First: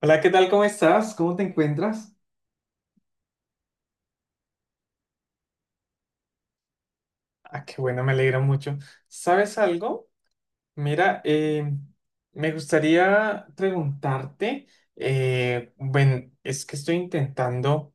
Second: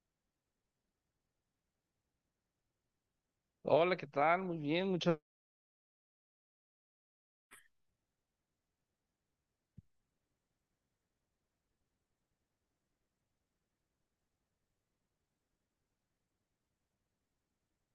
Hola, ¿qué tal? ¿Cómo estás? ¿Cómo te encuentras? Hola, ¿qué tal? Muy bien, muchas. Ah, qué bueno, me alegra mucho. ¿Sabes algo? Mira, me gustaría preguntarte, bueno, es que estoy intentando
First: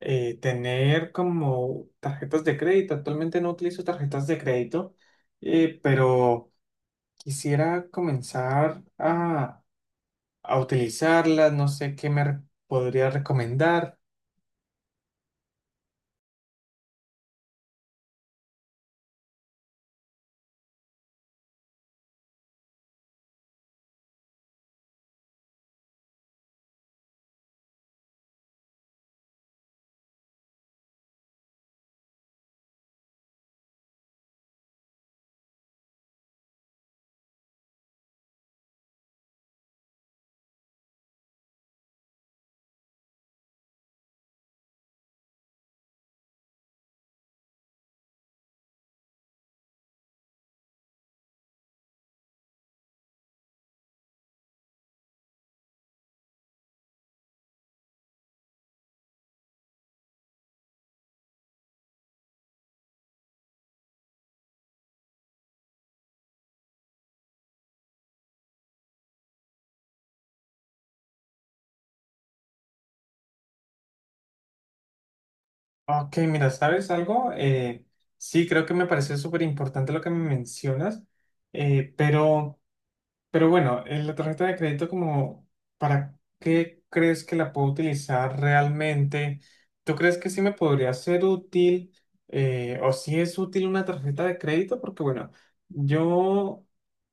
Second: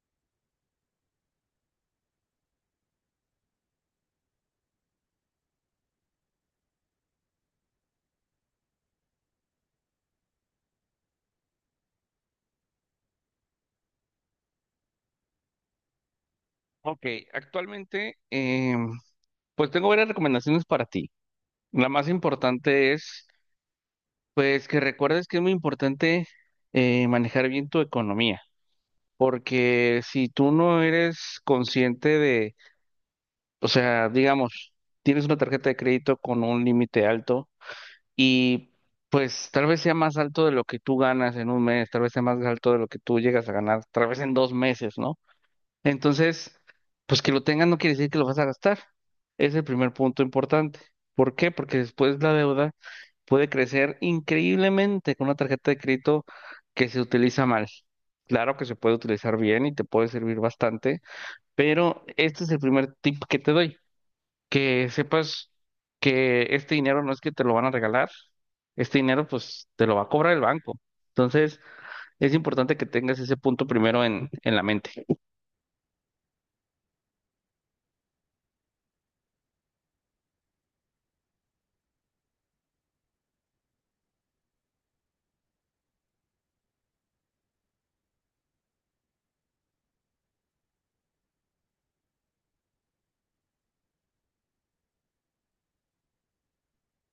tener como tarjetas de crédito. Actualmente no utilizo tarjetas de crédito, pero quisiera comenzar a utilizarlas. No sé qué podría recomendar. Ok, actualmente, pues tengo varias recomendaciones para ti. La más importante es, pues, que recuerdes que es muy importante manejar bien tu economía, porque si tú no eres consciente de, o sea, digamos, tienes una tarjeta de crédito con un límite alto y, pues, tal vez sea más alto de lo que tú ganas en un mes, tal vez sea más alto de lo que tú llegas a ganar, tal vez en 2 meses, ¿no? Entonces, pues que lo tengas no quiere decir que lo vas a gastar. Es el primer punto importante. ¿Por qué? Porque después la deuda puede crecer increíblemente con una tarjeta de crédito que se utiliza mal. Claro que se puede utilizar bien y te puede servir bastante, pero este es el primer tip que te doy, que sepas que este dinero no es que te lo van a regalar, este dinero pues te lo va a cobrar el banco. Entonces, es importante que tengas ese punto primero en la mente. Ok, mira, ¿sabes algo? Sí, creo que me pareció súper importante lo que me mencionas, eh, pero, pero bueno, la tarjeta de crédito como, ¿para qué crees que la puedo utilizar realmente? ¿Tú crees que sí me podría ser útil o si es útil una tarjeta de crédito? Porque bueno, yo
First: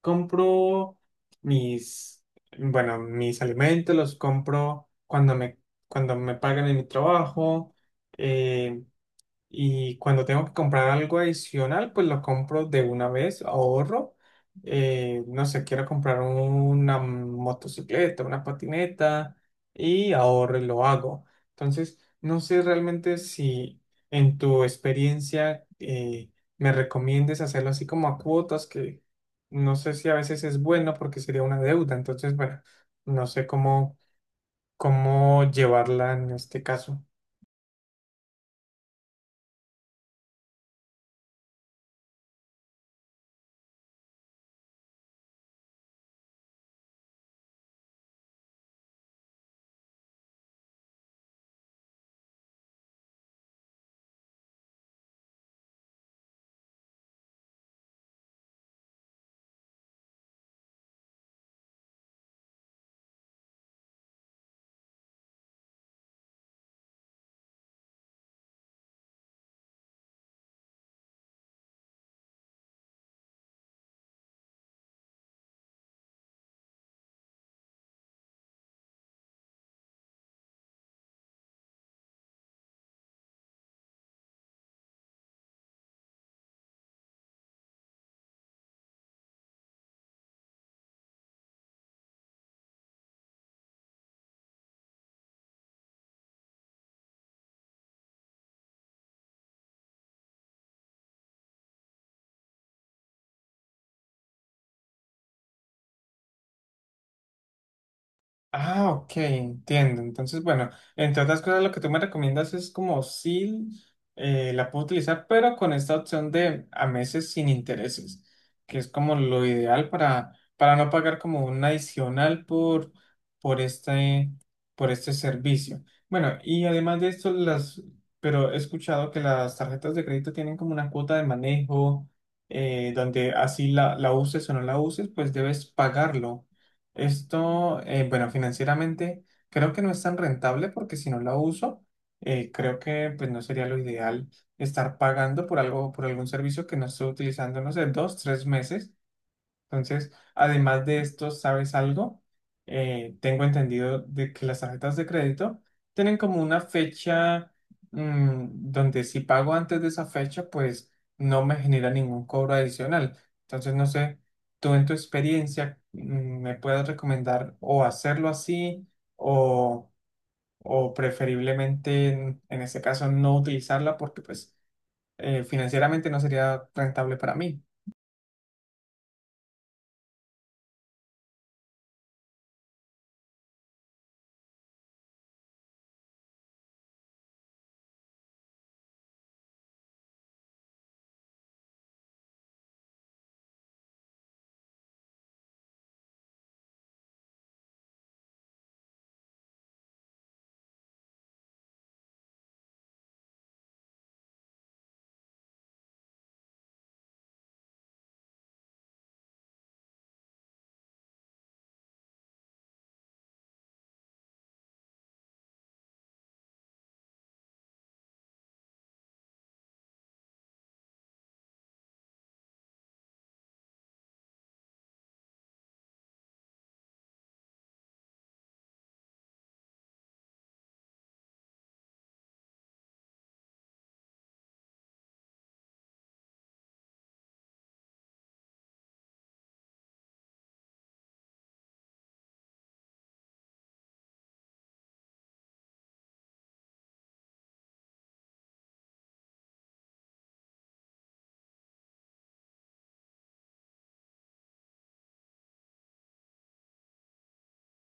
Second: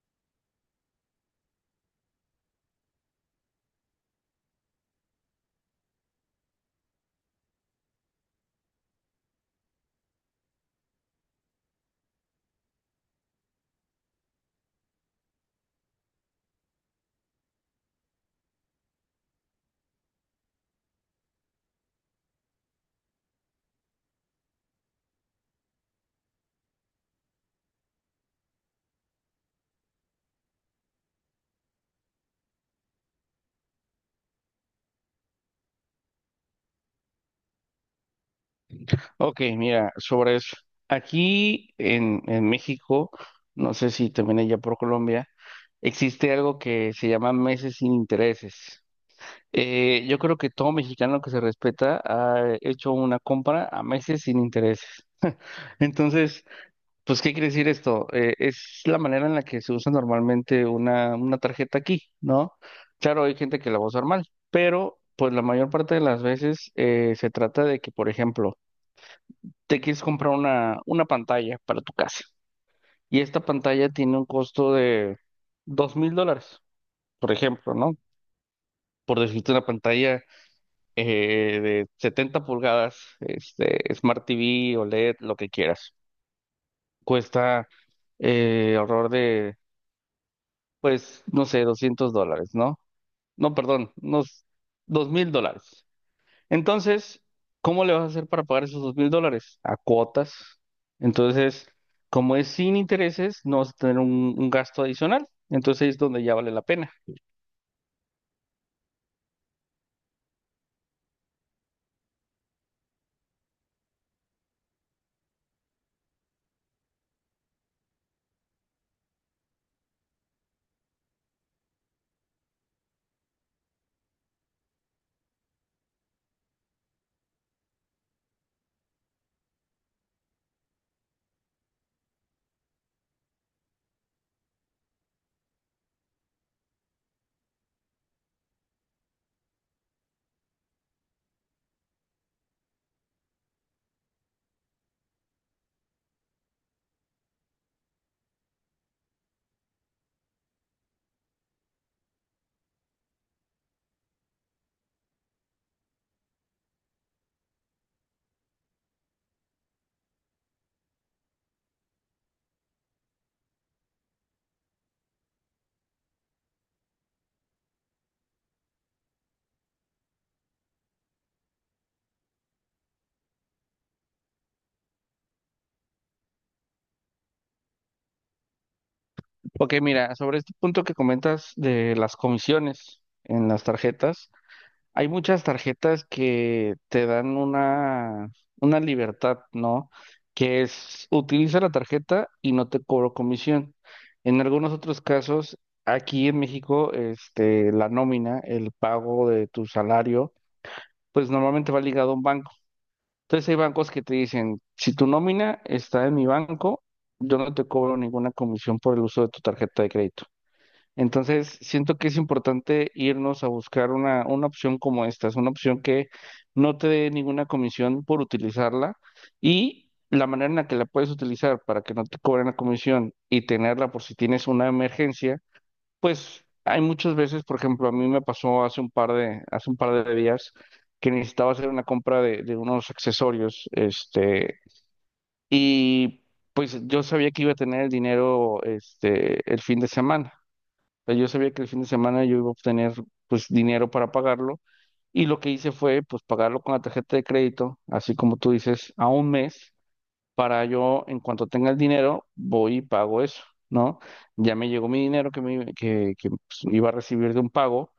compro mis, bueno, mis alimentos los compro cuando cuando me pagan en mi trabajo. eh, y cuando tengo que comprar algo adicional, pues lo compro de una vez, ahorro. No sé, quiero comprar una motocicleta, una patineta y ahorro y lo hago. Entonces, no sé realmente si en tu experiencia me recomiendes hacerlo así como a cuotas, que no sé si a veces es bueno porque sería una deuda. Entonces, bueno, no sé cómo llevarla en este caso. Ok, mira, sobre eso. Aquí en México, no sé si también allá por Colombia, existe algo que se llama meses sin intereses. Yo creo que todo mexicano que se respeta ha hecho una compra a meses sin intereses. Entonces, pues, ¿qué quiere decir esto? Es la manera en la que se usa normalmente una tarjeta aquí, ¿no? Claro, hay gente que la va a usar mal, pero pues la mayor parte de las veces se trata de que, por ejemplo, te quieres comprar una pantalla para tu casa. Y esta pantalla tiene un costo de 2.000 dólares, por ejemplo, ¿no? Por decirte una pantalla de 70 pulgadas, este, Smart TV, OLED, lo que quieras. Cuesta alrededor de, pues, no sé, 200 dólares, ¿no? No, perdón, unos 2.000 dólares. Entonces, ¿cómo le vas a hacer para pagar esos 2.000 dólares? A cuotas. Entonces, como es sin intereses, no vas a tener un gasto adicional. Entonces ahí es donde ya vale la pena. Ah, ok, entiendo. Entonces, bueno, entre otras cosas, lo que tú me recomiendas es como si la puedo utilizar, pero con esta opción de a meses sin intereses, que es como lo ideal para no pagar como un adicional por este, por este servicio. Bueno, y además de esto, pero he escuchado que las tarjetas de crédito tienen como una cuota de manejo, donde así la uses o no la uses, pues debes pagarlo. Esto, bueno, financieramente creo que no es tan rentable porque si no la uso, creo que pues no sería lo ideal estar pagando por algo, por algún servicio que no estoy utilizando, no sé, dos, tres meses. Entonces, además de esto, ¿sabes algo? Tengo entendido de que las tarjetas de crédito tienen como una fecha mm, donde si pago antes de esa fecha, pues no me genera ningún cobro adicional. Entonces, no sé, tú en tu experiencia me puedes recomendar o hacerlo así o, o preferiblemente en este caso no utilizarla porque pues financieramente no sería rentable para mí. Ok, mira, sobre este punto que comentas de las comisiones en las tarjetas. Hay muchas tarjetas que te dan una libertad, ¿no? Que es, utiliza la tarjeta y no te cobro comisión. En algunos otros casos, aquí en México, este, la nómina, el pago de tu salario, pues normalmente va ligado a un banco. Entonces hay bancos que te dicen, si tu nómina está en mi banco, yo no te cobro ninguna comisión por el uso de tu tarjeta de crédito. Entonces, siento que es importante irnos a buscar una opción como esta, es una opción que no te dé ninguna comisión por utilizarla y la manera en la que la puedes utilizar para que no te cobren la comisión y tenerla por si tienes una emergencia, pues hay muchas veces, por ejemplo, a mí me pasó hace un par de días que necesitaba hacer una compra de unos accesorios, este, y pues yo sabía que iba a tener el dinero, este, el fin de semana sea, yo sabía que el fin de semana yo iba a obtener pues dinero para pagarlo y lo que hice fue pues pagarlo con la tarjeta de crédito, así como tú dices, a un mes para yo en cuanto tenga el dinero voy y pago eso, ¿no? Ya me llegó mi dinero que, me, que, pues, iba a recibir de un pago,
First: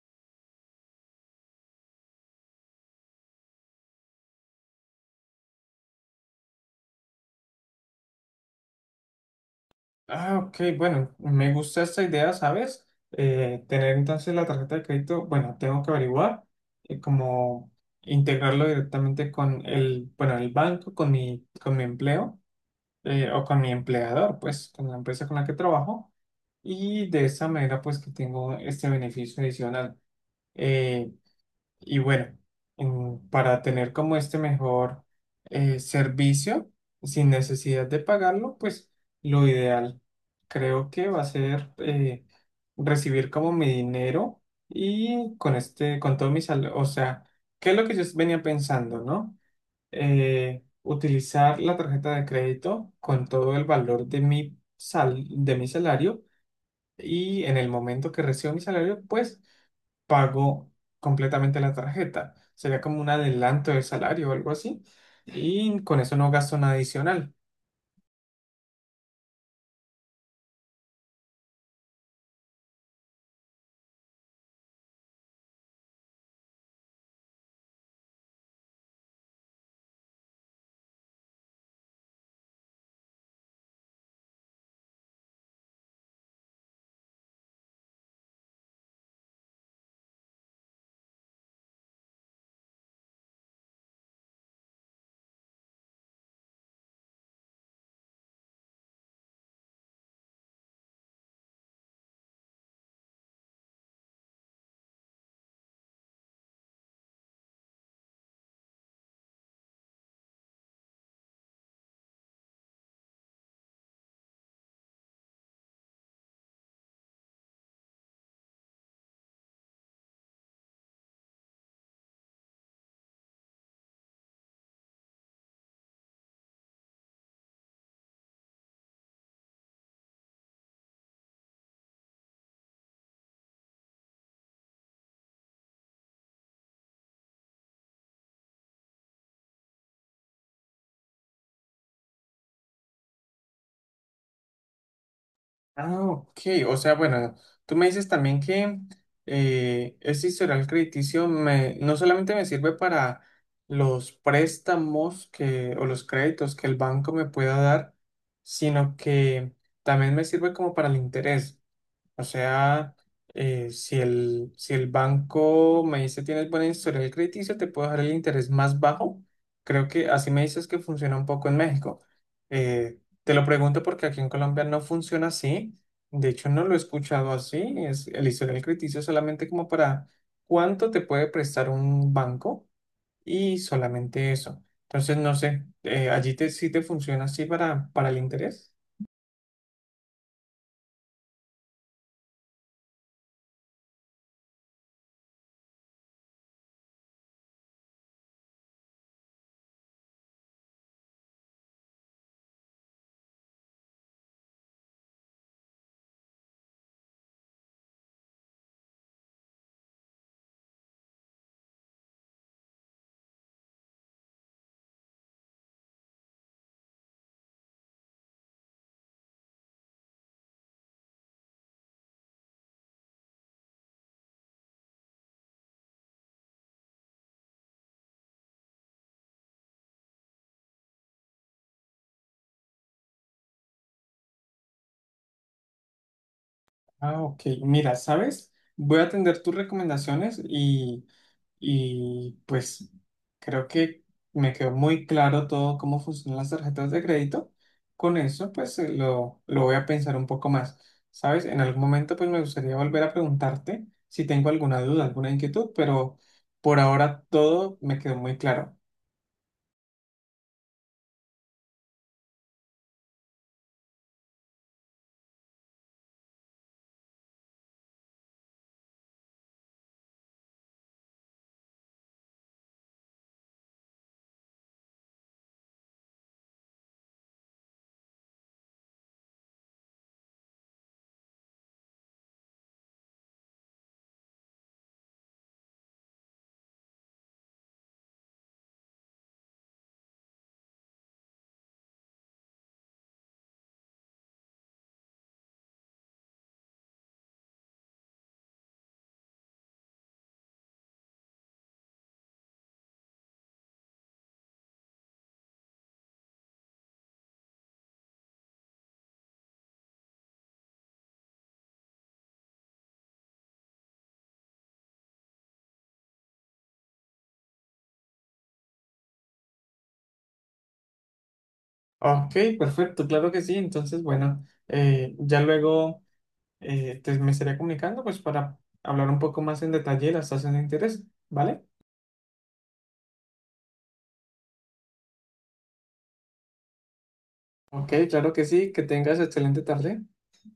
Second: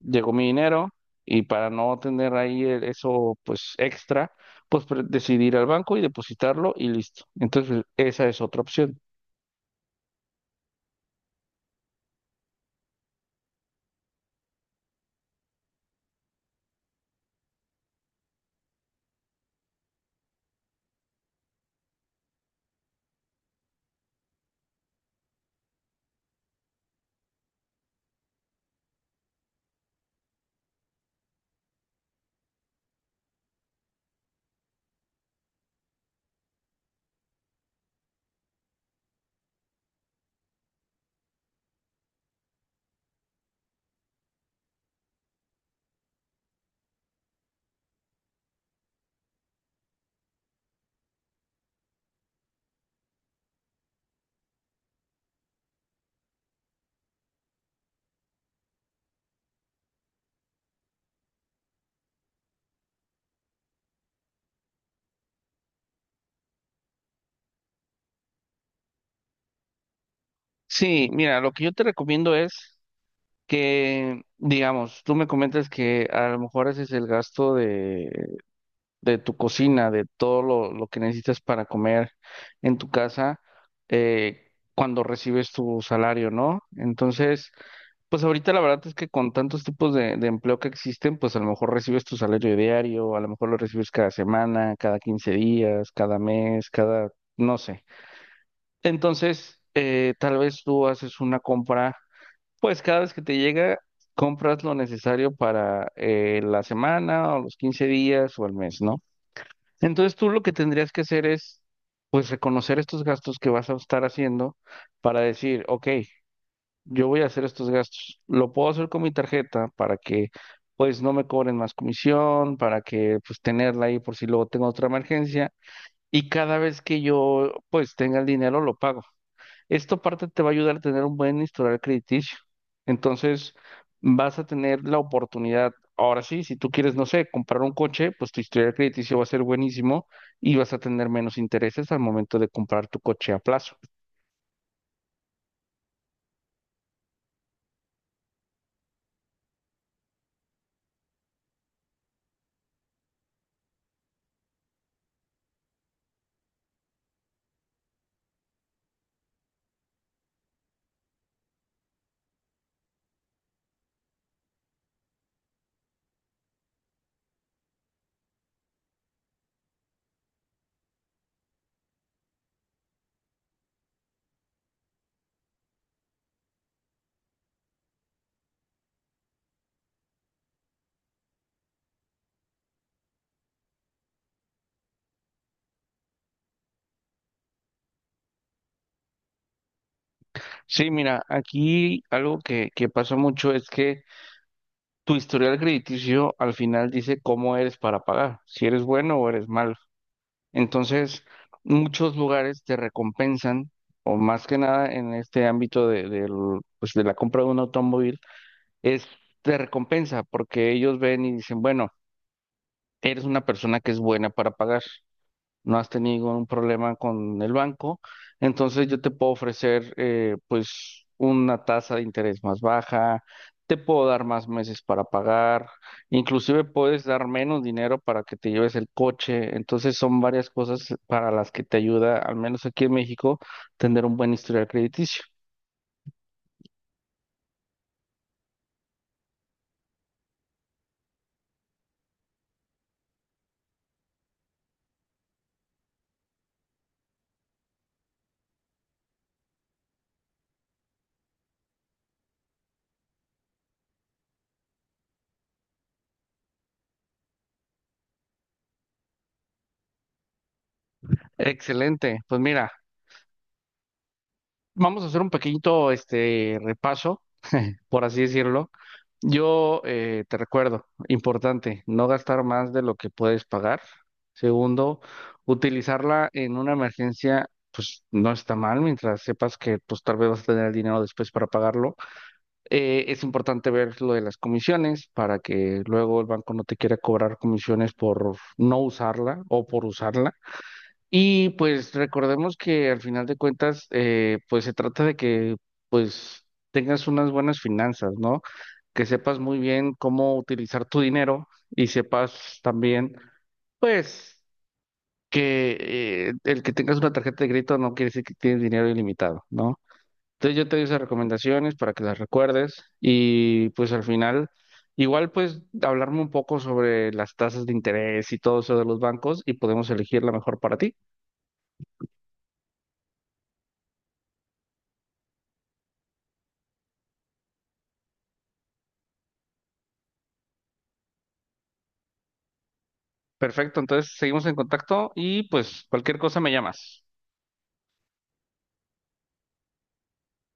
llegó mi dinero y para no tener ahí eso pues extra, pues decidí ir al banco y depositarlo y listo. Entonces esa es otra opción. Ah, ok, bueno, me gusta esta idea, ¿sabes? Tener entonces la tarjeta de crédito, bueno, tengo que averiguar cómo integrarlo directamente con el, bueno, el banco, con con mi empleo o con mi empleador, pues, con la empresa con la que trabajo. Y de esa manera, pues, que tengo este beneficio adicional. Eh, y bueno, para tener como este mejor servicio sin necesidad de pagarlo, pues lo ideal creo que va a ser recibir como mi dinero y con este, con todo mi salario, o sea, ¿qué es lo que yo venía pensando, no? Utilizar la tarjeta de crédito con todo el valor de mi de mi salario y en el momento que recibo mi salario, pues pago completamente la tarjeta. Sería como un adelanto del salario o algo así. Y con eso no gasto nada adicional. Sí, mira, lo que yo te recomiendo es que, digamos, tú me comentas que a lo mejor ese es el gasto de tu cocina, de todo lo que necesitas para comer en tu casa cuando recibes tu salario, ¿no? Entonces, pues ahorita la verdad es que con tantos tipos de empleo que existen, pues a lo mejor recibes tu salario diario, a lo mejor lo recibes cada semana, cada 15 días, cada mes, cada, no sé. Entonces, tal vez tú haces una compra. Pues cada vez que te llega, compras lo necesario para la semana o los 15 días o el mes, ¿no? Entonces tú lo que tendrías que hacer es, pues, reconocer estos gastos que vas a estar haciendo para decir, ok, yo voy a hacer estos gastos. Lo puedo hacer con mi tarjeta para que, pues, no me cobren más comisión, para que, pues, tenerla ahí por si luego tengo otra emergencia. Y cada vez que yo, pues, tenga el dinero, lo pago. Esto parte te va a ayudar a tener un buen historial crediticio. Entonces, vas a tener la oportunidad. Ahora sí, si tú quieres, no sé, comprar un coche, pues tu historial crediticio va a ser buenísimo y vas a tener menos intereses al momento de comprar tu coche a plazo. Ah, ok. O sea, bueno, tú me dices también que ese historial crediticio me, no solamente me sirve para los préstamos que, o los créditos que el banco me pueda dar, sino que también me sirve como para el interés. O sea, si si el banco me dice tienes buena historial crediticio, te puedo dar el interés más bajo. Creo que así me dices que funciona un poco en México. Te lo pregunto porque aquí en Colombia no funciona así. De hecho, no lo he escuchado así. Es el historial crediticio solamente como para cuánto te puede prestar un banco y solamente eso. Entonces, no sé, allí te, sí te funciona así para el interés. Sí, mira, aquí algo que pasa mucho es que tu historial crediticio al final dice cómo eres para pagar, si eres bueno o eres malo. Entonces, muchos lugares te recompensan, o más que nada en este ámbito de, del, pues, de la compra de un automóvil, es te recompensa porque ellos ven y dicen, bueno, eres una persona que es buena para pagar no has tenido ningún problema con el banco, entonces yo te puedo ofrecer pues una tasa de interés más baja, te puedo dar más meses para pagar, inclusive puedes dar menos dinero para que te lleves el coche, entonces son varias cosas para las que te ayuda, al menos aquí en México, tener un buen historial crediticio. Ah, ok. Mira, ¿sabes? Voy a atender tus recomendaciones y pues creo que me quedó muy claro todo cómo funcionan las tarjetas de crédito. Con eso, pues lo voy a pensar un poco más. ¿Sabes? En algún momento, pues me gustaría volver a preguntarte si tengo alguna duda, alguna inquietud, pero por ahora todo me quedó muy claro. Excelente, pues mira, vamos a hacer un pequeñito este repaso por así decirlo. Yo te recuerdo, importante, no gastar más de lo que puedes pagar. Segundo, utilizarla en una emergencia, pues no está mal, mientras sepas que pues tal vez vas a tener el dinero después para pagarlo. Es importante ver lo de las comisiones para que luego el banco no te quiera cobrar comisiones por no usarla o por usarla. Y pues recordemos que al final de cuentas, pues se trata de que pues tengas unas buenas finanzas, ¿no? Que sepas muy bien cómo utilizar tu dinero y sepas también, pues, que el que tengas una tarjeta de crédito no quiere decir que tienes dinero ilimitado, ¿no? Entonces yo te doy esas recomendaciones para que las recuerdes y pues al final, igual pues hablarme un poco sobre las tasas de interés y todo eso de los bancos y podemos elegir la mejor para ti. Ok, perfecto, claro que sí. Entonces, bueno, ya luego. Te- me estaré comunicando pues para hablar un poco más en detalle de las tasas de interés, ¿vale? Perfecto, entonces seguimos en contacto y pues cualquier cosa me llamas. Ok, claro que sí, que tengas excelente tarde.